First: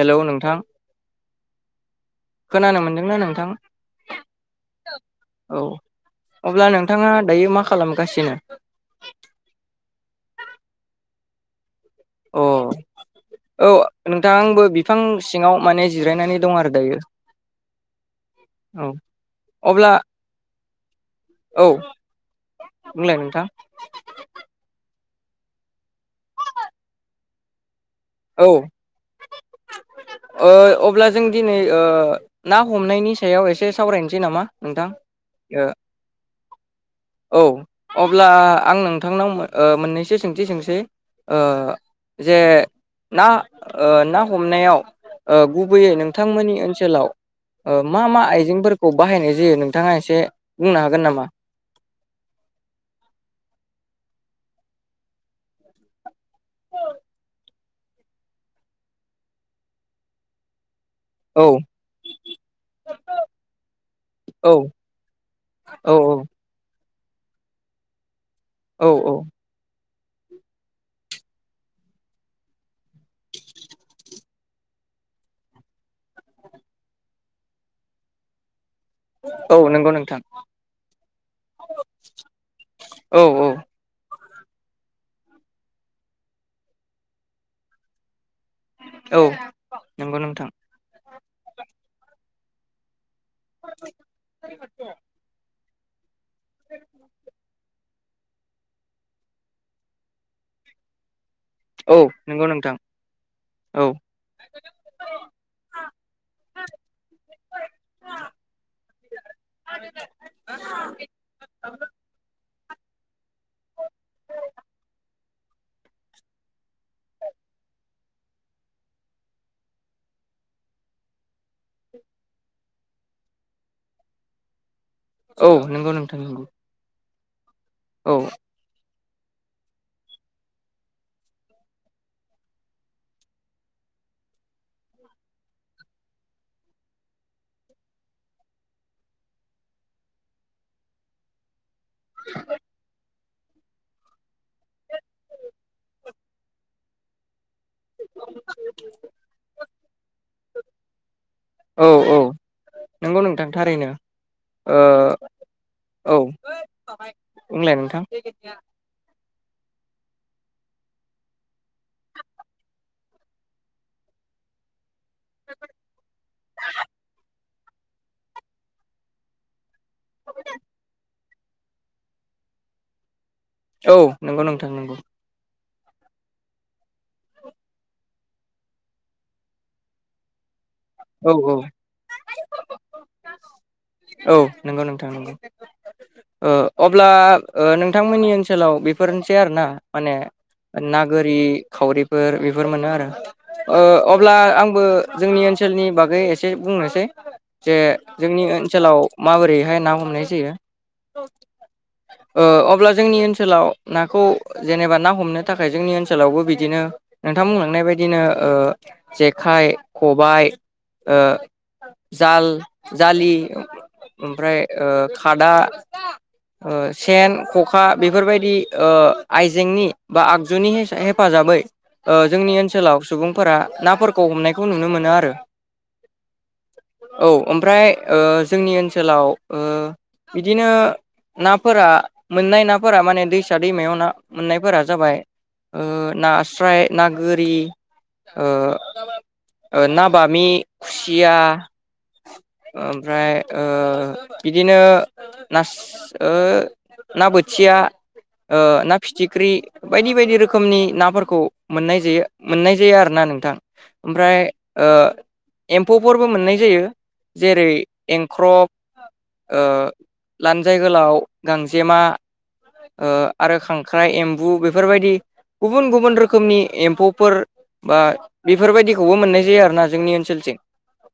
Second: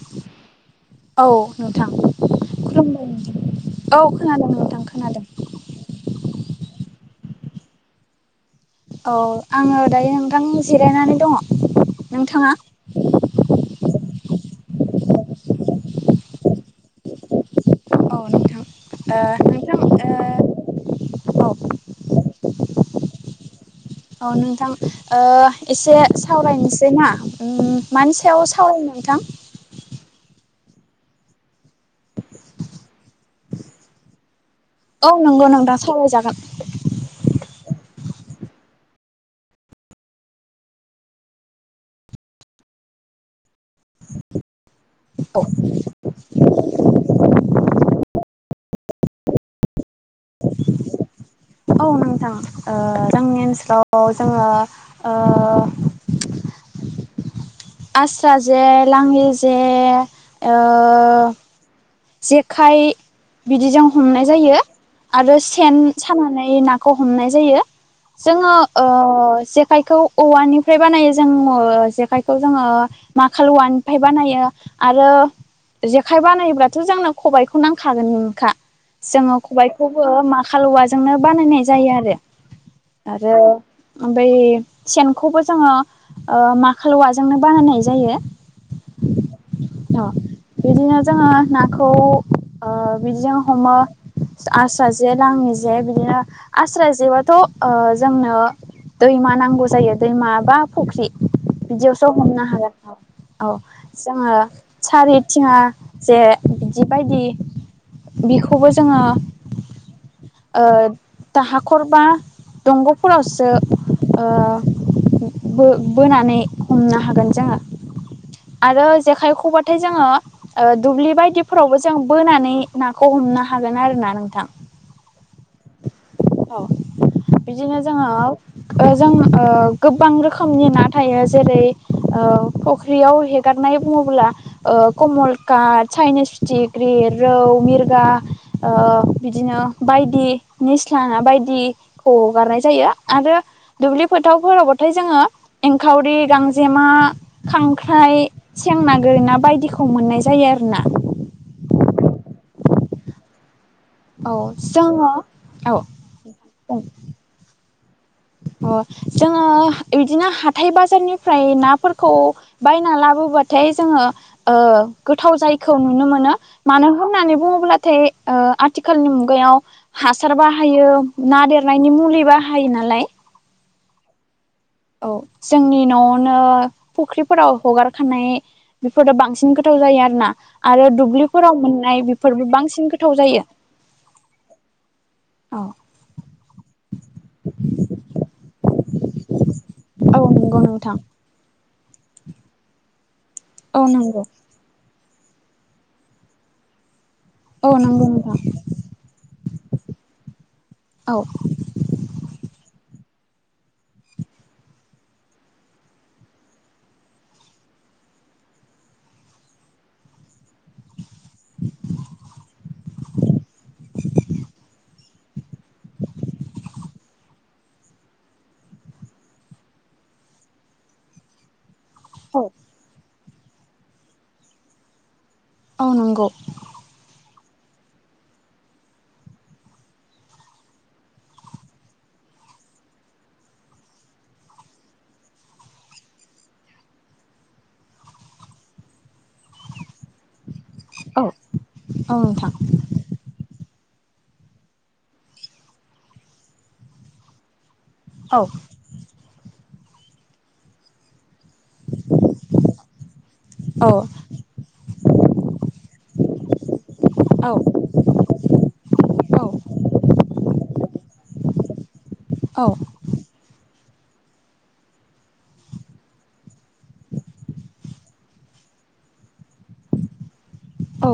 हेल' नोंथां। औ नोंथां? खोनानो खुलुमबाय मोनदोंना नोंथां, औ खोनादों नोंथां खोनादों। औ अब्ला नोंथाङा दायो मा खालामगासिनो? औ आङो दायो नोंथां जिरायनानै दङ'। अ नोंथाङा औ नोंथां आबो बि फां सिङाव माने जिरायनानै दं आरो दायो। औ नोंथां औ ओ नोंथां अब्ला औ बुंलाय नोंथां। औ नोंथां ओ एसे सावरायनोसै ना उम मानि सायाव औ सावरायनो नोंथां? ओ अब्ला जों दिनै ओ ना हमनायनि सायाव एसे सावरायनोसै नामा? नोंथां औ नंगौ ओ नोंथां सावरायजागोन औ। अब्ला आं नोंथांनाव ओ मोननैसो सोंथि सोंसै। ओ जे ना ओ ना हमनायाव ओ औ गुबैयै नोंथांमोननि ओनसोलाव ओ मा मा आइजेंफोरखौ बाहायनाय जायो नोंथाङा एसे बुंनो हागोन नामा? औ नोंथां जोंनि ओनसोलाव जोंङो आस्रा जे लाङि जे औ जेखाइ बिदिजों हमनाय औ जायो आरो सेन औ सानानै ना खौ हमनाय जायो जोंङो औ औ जेखायखौ औवानिफ्राय बानायो जोंङो जेखायखौ जोंङो माखाल औवानिफ्राय बानायो आरो जेखाइ बानायोबथ जोंनो खबाइखौ नांखागोनखा जोंङो औ नंगौ खबाइखौबो नोंथां माखाालऔवाजोंनो बानायनाय जायो आरो औ आरो औ बै सेनखौबो जोङो माखालवाजोंनो बानायनाय जायो औ अ नंगौ नोंथां बिदिनो जोंङो नाखौ बिदिजों हमो आस्रा जे लाङि जे बिदिनो आस्रा जेबाथ' जोंनो दैमा नांगौ जायो दैमा बा फुख्रि औ बिदियावसो हमनो नंगौ नोंथां हागोन औ जोंङो सारिथिङा जे बिदि बायदि बेखौबो जोङो दाहाखर बा दंग'फोरावसो बोनानै हमनो हागोन जोङो आरो जेखायखौबाथाय जोंङो दुब्लि बायदिफोरावबो जों बोनानै नाखौ ह हमनो हागोन आरोना नोंथां औ नंगौ नोंथां नंगौ औ बिदिनो औ जोंङो जों गोबां रोखोमनि ना थायो जेरै फुख्रियाव हेगारनाय बुंङोब्ला कमल काट चाइनिस फिथिग्रि बे रौ मिरगा बिदिनो बायदि निस्ला ना बायदिखौ हगारनाय जायो आरो दुब्लि फोथावफोरबाथाय जोंङो एंखावरि गांजेमा खांख्राइ सें ना गोरि ना बायदिखौ मोननाय जायो आरोोना औ औ नंगौ नोंथां थारैनो औ जोङो औ बुं बुगलाय अ जोंङो बिदिनो हाथाय बाजारनिफ्राय नाफोरखौ बायना लाबोबाथाय जोङो गोथाव जायैखौ नुनो मोनो मानो होननानै बुङोब्लाथाय आथिखालनि मुगायाव हासार बाहायो ना देरनायनि मुलि बाहायो नालाय औ नंगौ नोंथां नंगौ औ जोंनि नआवनो फुख्रिफोराव हगार खानाय बेफोर बांसिन गोथाव जायो आरो ना आरो औ दुब्लिफोराव औ मोननाय बेफोरबो बांसिन गोथाव जायो औ नंगौ नोंथां नंगौ औ ओ अब्ला नोंथांमोननि ओनसोलाव बे बेफोरनोसै आरो ना माने औ नंगौ नोंथां ना गोरि खावरिफोर बेफोर मोनो आरो औ ओ नंगौ अब्ला आंबो जोंनि ओनसोलनि बागै एसे बुंनोसै औ जे नंगौ नोंथां जोंनि ओनसोलाव माबोरैहाय ना हमनाय जायो औ ओ अब्ला जोंनि ओनसोलाव नाखौ जेनेबा ना हमनो थाखाय जोंनि ओनसोलावबो बिदिनो नोंथां बुंलांनाय बायदिनो बिदिनो जेखाइ खबाय ओ जाल जालि ओमफ्राय ओ खादा ओ सेन खखा बेफोरबायदि ओ आइजेंनि बा आगजुनि हेफाजाबै जोंनि ओनसोलाव सुबुंफोरा नाफोरखौ हमनायखौ नुनो मोनो आरो औ नंगौ औ ओमफ्राय ओ जोंनि ओनसोलाव ओ बिदिनो नाफोरा मोननाय नाफोरा माने दैसा दैमायाव ना मोननायफोरा जाबाय ओ नास्राय ना गोरि ओ ना बामि औ खुसिया नोंथां ओमफ्राय ओ बिदिनो नास ओ ना बोथिया औ ओ ना फिथिख्रि बायदि बायदि रोखोमनि नाफोरखौ मोननाय जायो मोननाय जायो आरोना नोंथां। ओमफ्राय ओ एम्फौफोरबो मोननाय जायो औ जेरै एंख्रब औ ओ लानजाय गोलाव, गांजेमा औ ओ आरो खांख्राइ, एम्बु बेफोरबायदि गुबुन गुबुन रोखोमनि एम्फौफोर बा बेफोरबायदिखौबो मोननाय जाया फाना जोंनि ओनसोलथिं औ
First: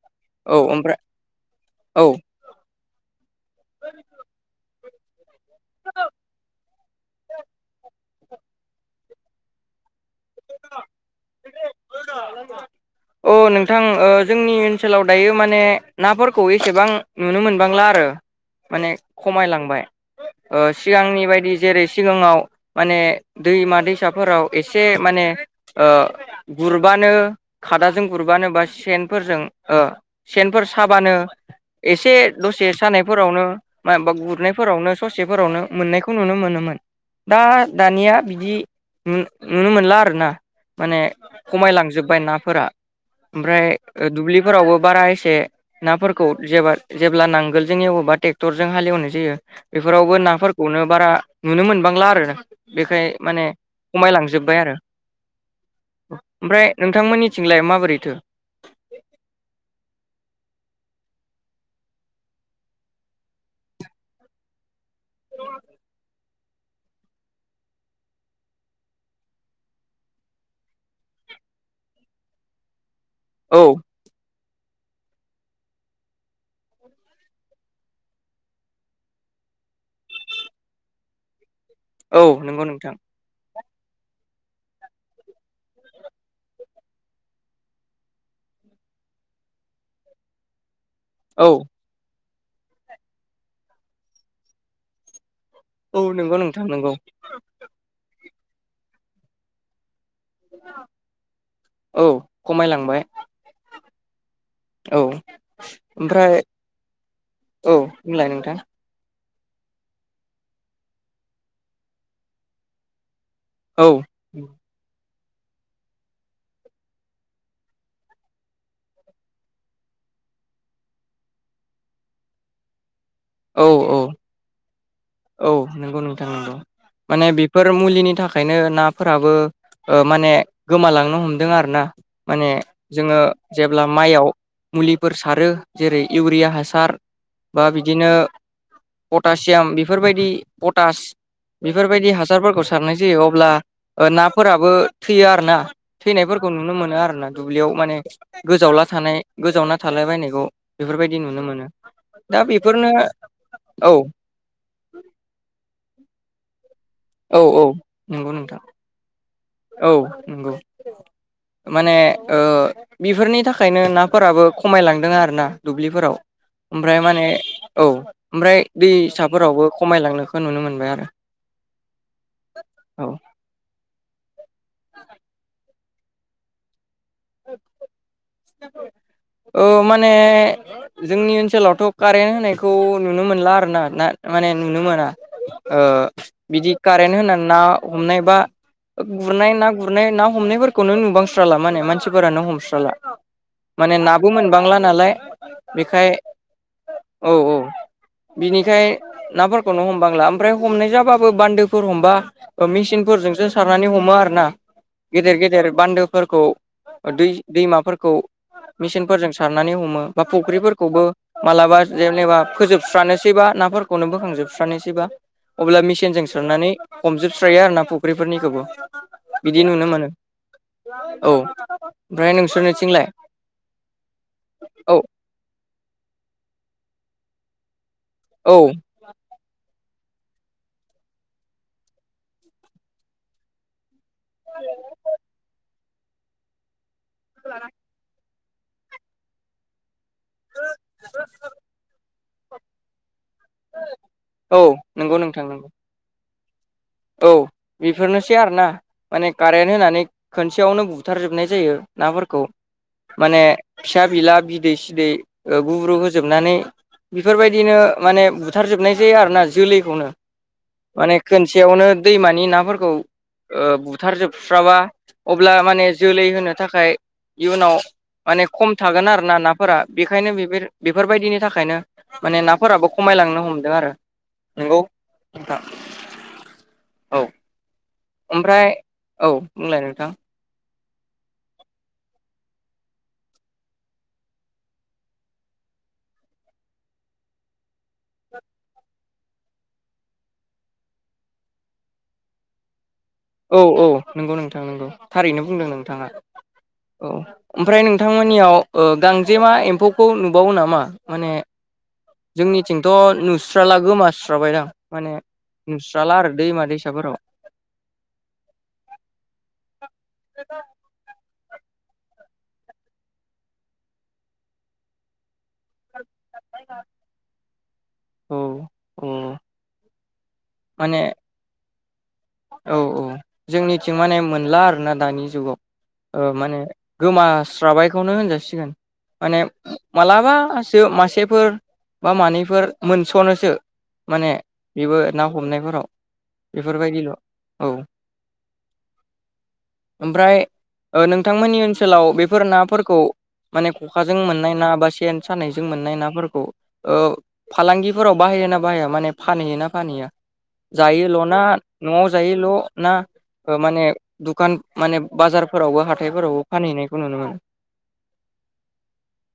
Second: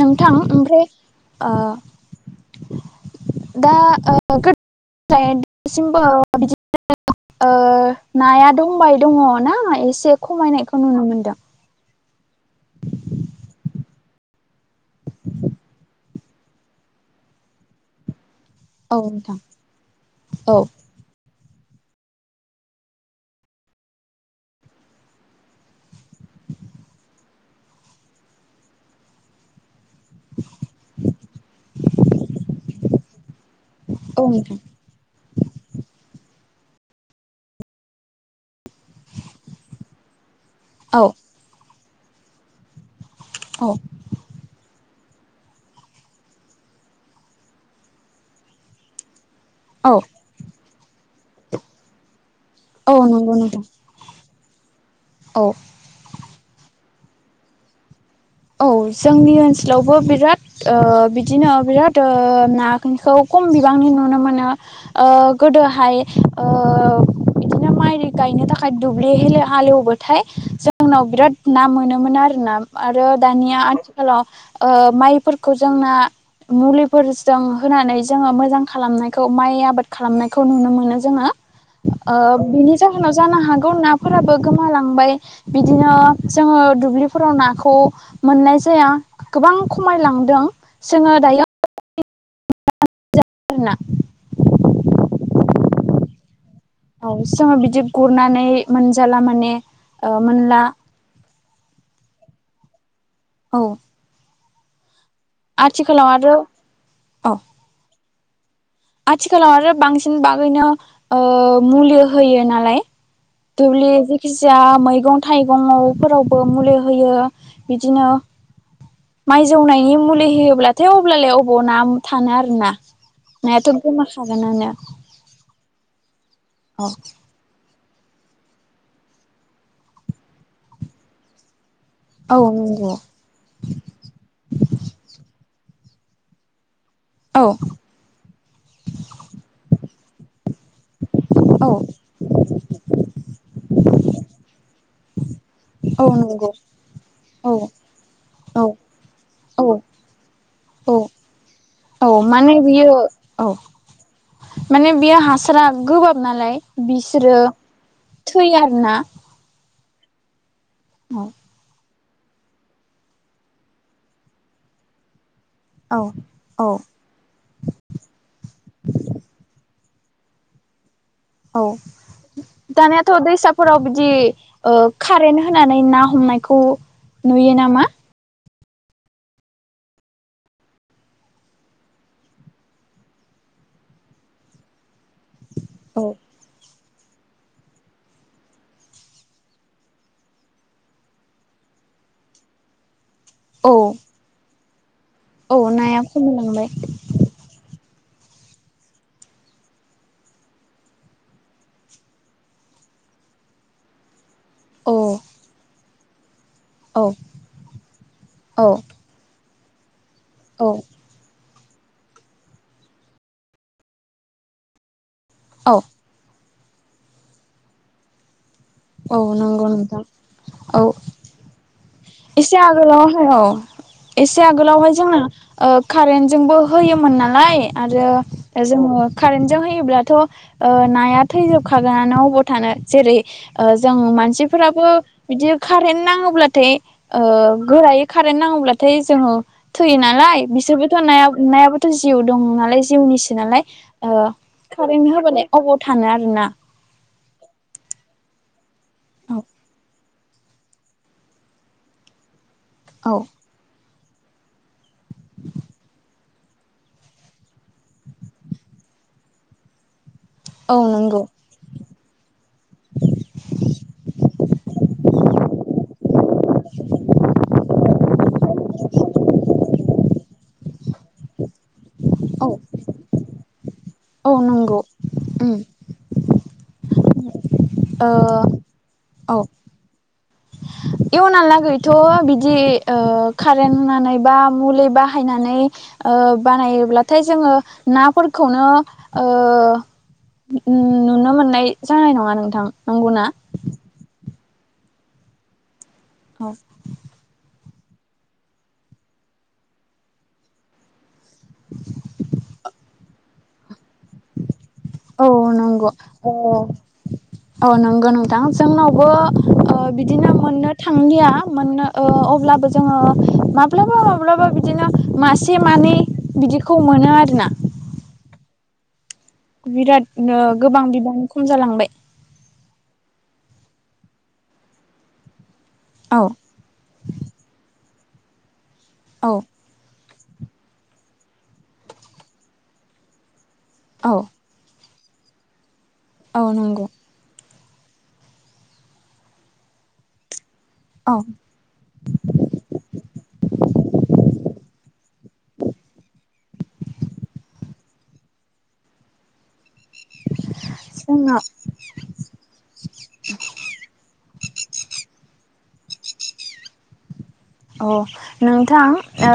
नोंथां ओमफ्राय ओ औ दा ओ [unintelligible] ओ नाया दंबाय दङ ना एसे खमायनायखौ नुनो मोनदों। [unintelligible] अ नोंथां ओ जोंनि ओनसोलाव दायो माने नाफोरखौ एसेबां नुनो मोनबांला आरो माने औ नोंथां खमायलांबाय औ ओ सिगांनि बायदि जेरै सिगाङाव माने दैमा दैसाफोराव एसे माने ओ गुरबानो खादाजों गुरबानो बा सेनफोरजों ओ सेनफोर साबानो एसे दसे सानायफोरावनो मायबा औ नोंथां गुरनायफोरावनो ससेफोरावनो मोननायखौ नुनो मोनोमोन। दा दानिया बिदि नु-नुनो मोनला आरोना माने। औ खमायलांजोबबाय नाफोरा। ओमफ्राय औ दुब्लिफोरावबो बारा एसे नाफोरखौ जेब्ला नांगोलजों एवोबा ट्रेक्टरजों हालेवनाय जायो औ बेफोरावबो नाफोरखौनो बारा नुनो मोनबांला आरो। बेखाय औ नंगौ माने नोंथां खमायलांजोबबाय आरो औ ओमफ्राय नोंथांमोननिथिंलाय माबोरैथो? औ जोंनि ओनसोलावबो बिराद ओ बिदिनो बिराद ओ नाखौ खम बिबांनि नुनो मोनो। ओ गोदोहाय ओ बिदिनो माइ गायनो थाखाय दुब्लि हाल एवबाथाय जोंनाव बिराद ना मोनोमोन आरो। आरो दानिया औ आथिखालाव ओ माइफोरखौ जोंना मुलिफोरजों होनानै जोङो मोजां खालामनायखौ माइ आबाद खालामनायखौ नुनो मोनो जोङो। औ नंगौ बिनि नोंथां जाहोनाव जानो हागौ नाफोराबो गोमालांबाय बिदिनो जोङो दुब्लिफोराव नाखौ मोननाय जाया गोबां खमायलांदों जोङो औ दायो [unintelligible] औ नंगौ नों- औ सिगाङाव बिदि गुरनानै मोनजाला माने ओ मोनला औ खमायलांबाय औ औ आथिखालाव ओमफ्राय आरो औ बुंलाय नोंथां। आथिखालाव आरो बांसिन बागैनो मुलि होयो नालाय दुब्लि औ जेखिजाया मैगं थाइगंफोरावबो मुलि होयो बिदिनो माइ जौनायनि मुलि होयोब्लाथाय अब्लालाय अबाव ना थानो आरोना। औ नायाथ' औ गोमाखागोनानो। औ नंगौ नोंथां नंगौ माने बेफोर बे मुलिनि थाखायनो नाफोराबो माने गोमालांनो हमदों आरो ना। औ माने नंगौ जोङो जेब्ला माइयाव मुलिफोर सारो जेरै इउरिया हासार औ बा बिदिनो पटासियाम बेफोरबायदि पटास औ बेफोरबायदि हासारफोरखौ सारनाय जायो अब्ला नाफोराबो थैयो आरो ना औ थैनायफोरखौ नंगौ नुनो मोनो आरो ना औ दुब्लियाव माने औ गोजावला थानाय गोजावना औ थालाबायनायखौ औ बेफोरबायदि नुनो मोनो औ दा माने बेफोरनो बियो औ बे हासारा गोबाब नालाय बिसोरो औ औ नंगौ थैयो नोंथां आरो ना औ नंगौ माने बेफोरनि थाखायनो नाफोराबो खमायलांदों आरो ना औ दुब्लिफोराव औ ओमफ्राय माने औ ओमफ्राय दैसाफोरावबो खमायलांनोखौ नुनो मोनबाय आरो औ औ दानियाथ' दैै सा फोराव दि कारेन्ट होनानै ना हमनायखौ नुयो नामा? [inaudible] औ माने जोंनि ओनसोलावथ' कारेन्ट होनायखौ नुनो मोनला आरोना दा माने नुनो मोना औ बिदि कारेन्ट होनानै ना हमनायबा गुरनाय ना गुरनाय ना हमनायफोरखौनो नुबांस्राला माने मानसिफोरानो हमस्राला औ माने नाबो मोनबांला नालाय औ नाया बेखाय खमायलांबाय औ औ बिनिखाय नाफोरखौनो हमबांला ओमफ्राय हमनाय जाबाबो बान्दोफोर हमबा मेचिन न फोरजोंसो सारनानै हमो आरो ना औ गेदेर गेदेर बान्दोफोरखौ औ दै दैमाफोरखौ औ मेसिनफोरजों सारनानै हमो बा औ फुख्रिफोरखौबो मालाबा जेनेबा फोजोबस्रानोसैबा नाफोरखौनो बोखांजोबस्रानोसैबा औ अब्ला मिसिनजों सारनानै हमजोबस्रायो आरो ना फुख्रिफोरनिखौबो औ बिदि नंगौ नुनो नोंथां मोनो औ ओमफ्राय एसे नोंसोरनि औ आगोलावहाय एसे आगोलावहाय औ जोंना कारेन्टजोंबो होयोमोन नालाय आरो औ जोङो कारेेनटजोंहाय ब्लाथ' नाया थैजोबखागोन अबाव थानो जेरै जों मानसिफोराबो बिदि कारेन्ट नाङोब्लाथाय गोरायै खार खारेन नाङोब्लाथाय जोङो थैयोना नालाय बिसोरबोथ' नायाबोथ' जिउ दं नालाय जिउनिसो नालाय औ कारेन्ट नंगौ नोंथां होबालाय नंगौ अबाव थानो आरो ना औ बेफोरनोसै आरोना माने औ कारेन्ट होनानै खोनसेयावनो बुथारजोबनाय जायो नाफोरखौ औ माने फिसा बिला बिदै सिदै गुब्रु होजोबनानै बेफोरबायदिनो माने बुथारजोबनाय जायो आरोना जोलैखौनो औ नंगौ। बेयावनो दैमानि नाफोरखौ ओ बुथारजोबस्राबा अब्ला माने जोलै होनो थाखाय इयुनाव माने खम थागोन आरो ना नाफोरा बेखायनो बेफोर बेफोरबायदिनि थाखायनो माने औ नाफोराबो खमायलांनो हमदों आरो नंगौ उम नोंथां औ ओ ओमफ्राय औ बुंलाय नोंथां एयुनावहालागैथ' बिदि ओ कारेन्ट होनानै बा मुलि बाहायनानै ओ बानायोब्लाथाय जोङो नाफोरखौनो ओ नुनो मोननाय जानाय नङा नोंथां नंगौना? औ औ नंगौ नोंथां नंगौ थारैनो बुंदों नोंथाङा औ ओमफ्राय नोंथांमोननियाव ओ गांजेमा एम्फौखौ नुबावो नामा माने जोंनिथिंथ' नुस्राला गोमास्राबायदां माने औ नंगौ नुस्राला आरो औ दैमा दैसाफोराव औ नंगौ नंगौ दा जोंनावबो बिदिनो मोननो थांलिया मोन्नो ओ अब्लाबो जोङो माब्लाबा माब्लाबा बिदिनो मासे से मानै बिदिखौ मोनो आरोना उम बिराद ओ गोबां बिबां खम जालांबाय औ औ जोंनिथिं माने मोनला आरोना दानि जुगाव औ ओ माने गोमास्राबायखौनो होनजासिगोन औ माने मालाबासो मासेफोर बा मानैफोर मोनस'नोसो औ माने बेबो ना हमनायफोराव औ नंगौ बेफोरबायदिल' औ ओमफ्राय ओ औ नोंथांमोननि ओनसोलाव बेफोर नाफोरखौ माने खखाजों मोननाय ना बा सेन सानायजों मोननाय नाफोरखौ ओ फालांगि फोराव बाहाय ना बाहाया माने फानहैयो ना फानहैया जायोल' जोंनाव ना न'आव जायोल' ना माने दुखान माने बाजार फोरावबो हाथायफोरावबो फानहैनायखौ नुनो मोनो अह नोंथां ओ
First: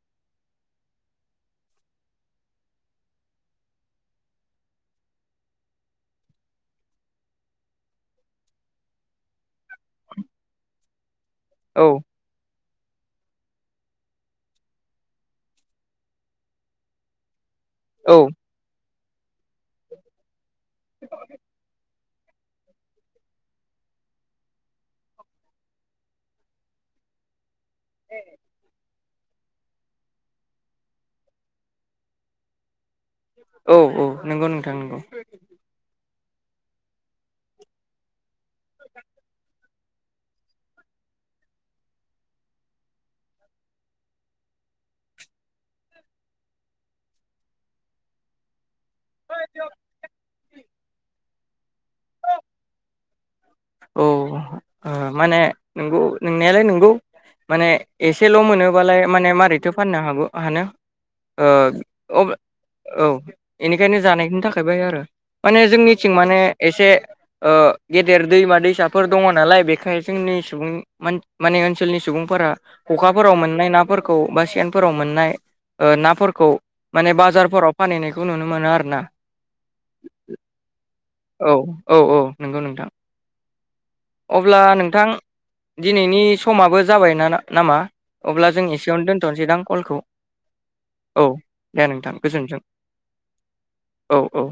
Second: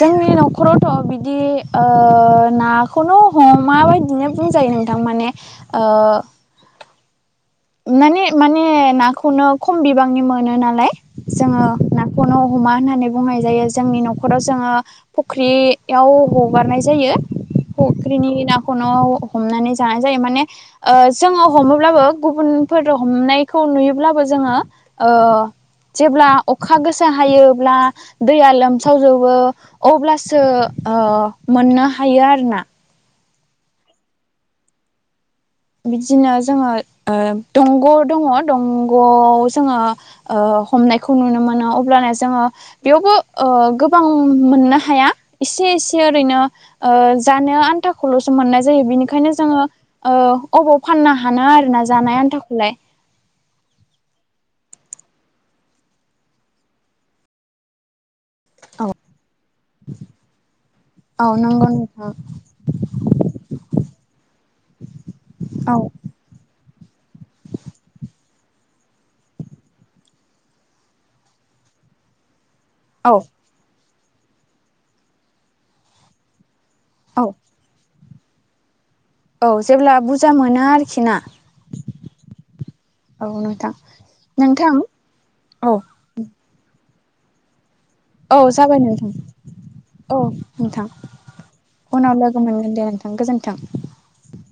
जोंनि न'खरावथ' ओ बिदि ना नाखौनो हमा बायदिनो बुंजायो नोंथां माने ओ माने माने नाखौनो खम बिबांनि मोनो नालाय जोङो औ नाखौनो हमा होननानै बुंनाय जायो जोंनि न'खराव जोङो फुख्रियाव हगारनाय जायो औ फुख्रिनि नाखौनो हमनानै जानाय जायो माने ओ जोङो हमोब्लाबो गुबुनफोर हमनायखौ नुयोब्लाबो जोङो ओ जेब्ला अखा गोसा हायोब्ला दैया लोमसा सावजोबो अब्लासो मोननो हायो आरो ना औ औ नंगौ नोंथां नंगौ बिदिनो जोङो ओ दंग' दङ दंग'आव जोङो ओ हमनायखौ नुनो मोनो अब्लाना जोङो बेयावबो ओ गोबां मोननो हायो या एसे एसे ओरैनो ओ जानो आनथाखौल'सो मोननाय जायो बेनिखायनो जोङो ओ अबाव फाननो हाना आरोना जानाय आन्थाखौलाय औ ओ माने नोंगौ नोंनायालाय नोंगौ माने एस सेल' मोनोबालाय माने माबारैथो फाननो हागौ हानो औ नंगौ नोंथां ओ औ इनिखायनो जानायनि थाखायबाय आरो माने औ जोंनिथिं माने एसे ओ गेदेर दैमा दैसाफोर दङ नालाय बेखाय जोंनि सुबुं माने ओनसोलनि सुबुंफोरा औ खखाफोराव मोननाय नाफोरखौ बा सेनफोराव मोननाय ओ नाफोरखौ माने औ बाजारफोराव फानहैनायखौ नुनो मोनो आरो ना औ जेब्ला बुरजा मोना आरोखि ना औ औ औ नंगौ नोंथां औ नोंथां अब्ला नोंथां औ दिनैनि समाबो जाबाय ना नामा औ अब्ला जों जाबाय एसेयावनो नोंथां दोन्थ'नोसैदां कलखौ औ नोंथां औ दे नोंथां उनाव लोगो गोजोनजों मोनगोन दे नोंथां गोजोन्थों औ औ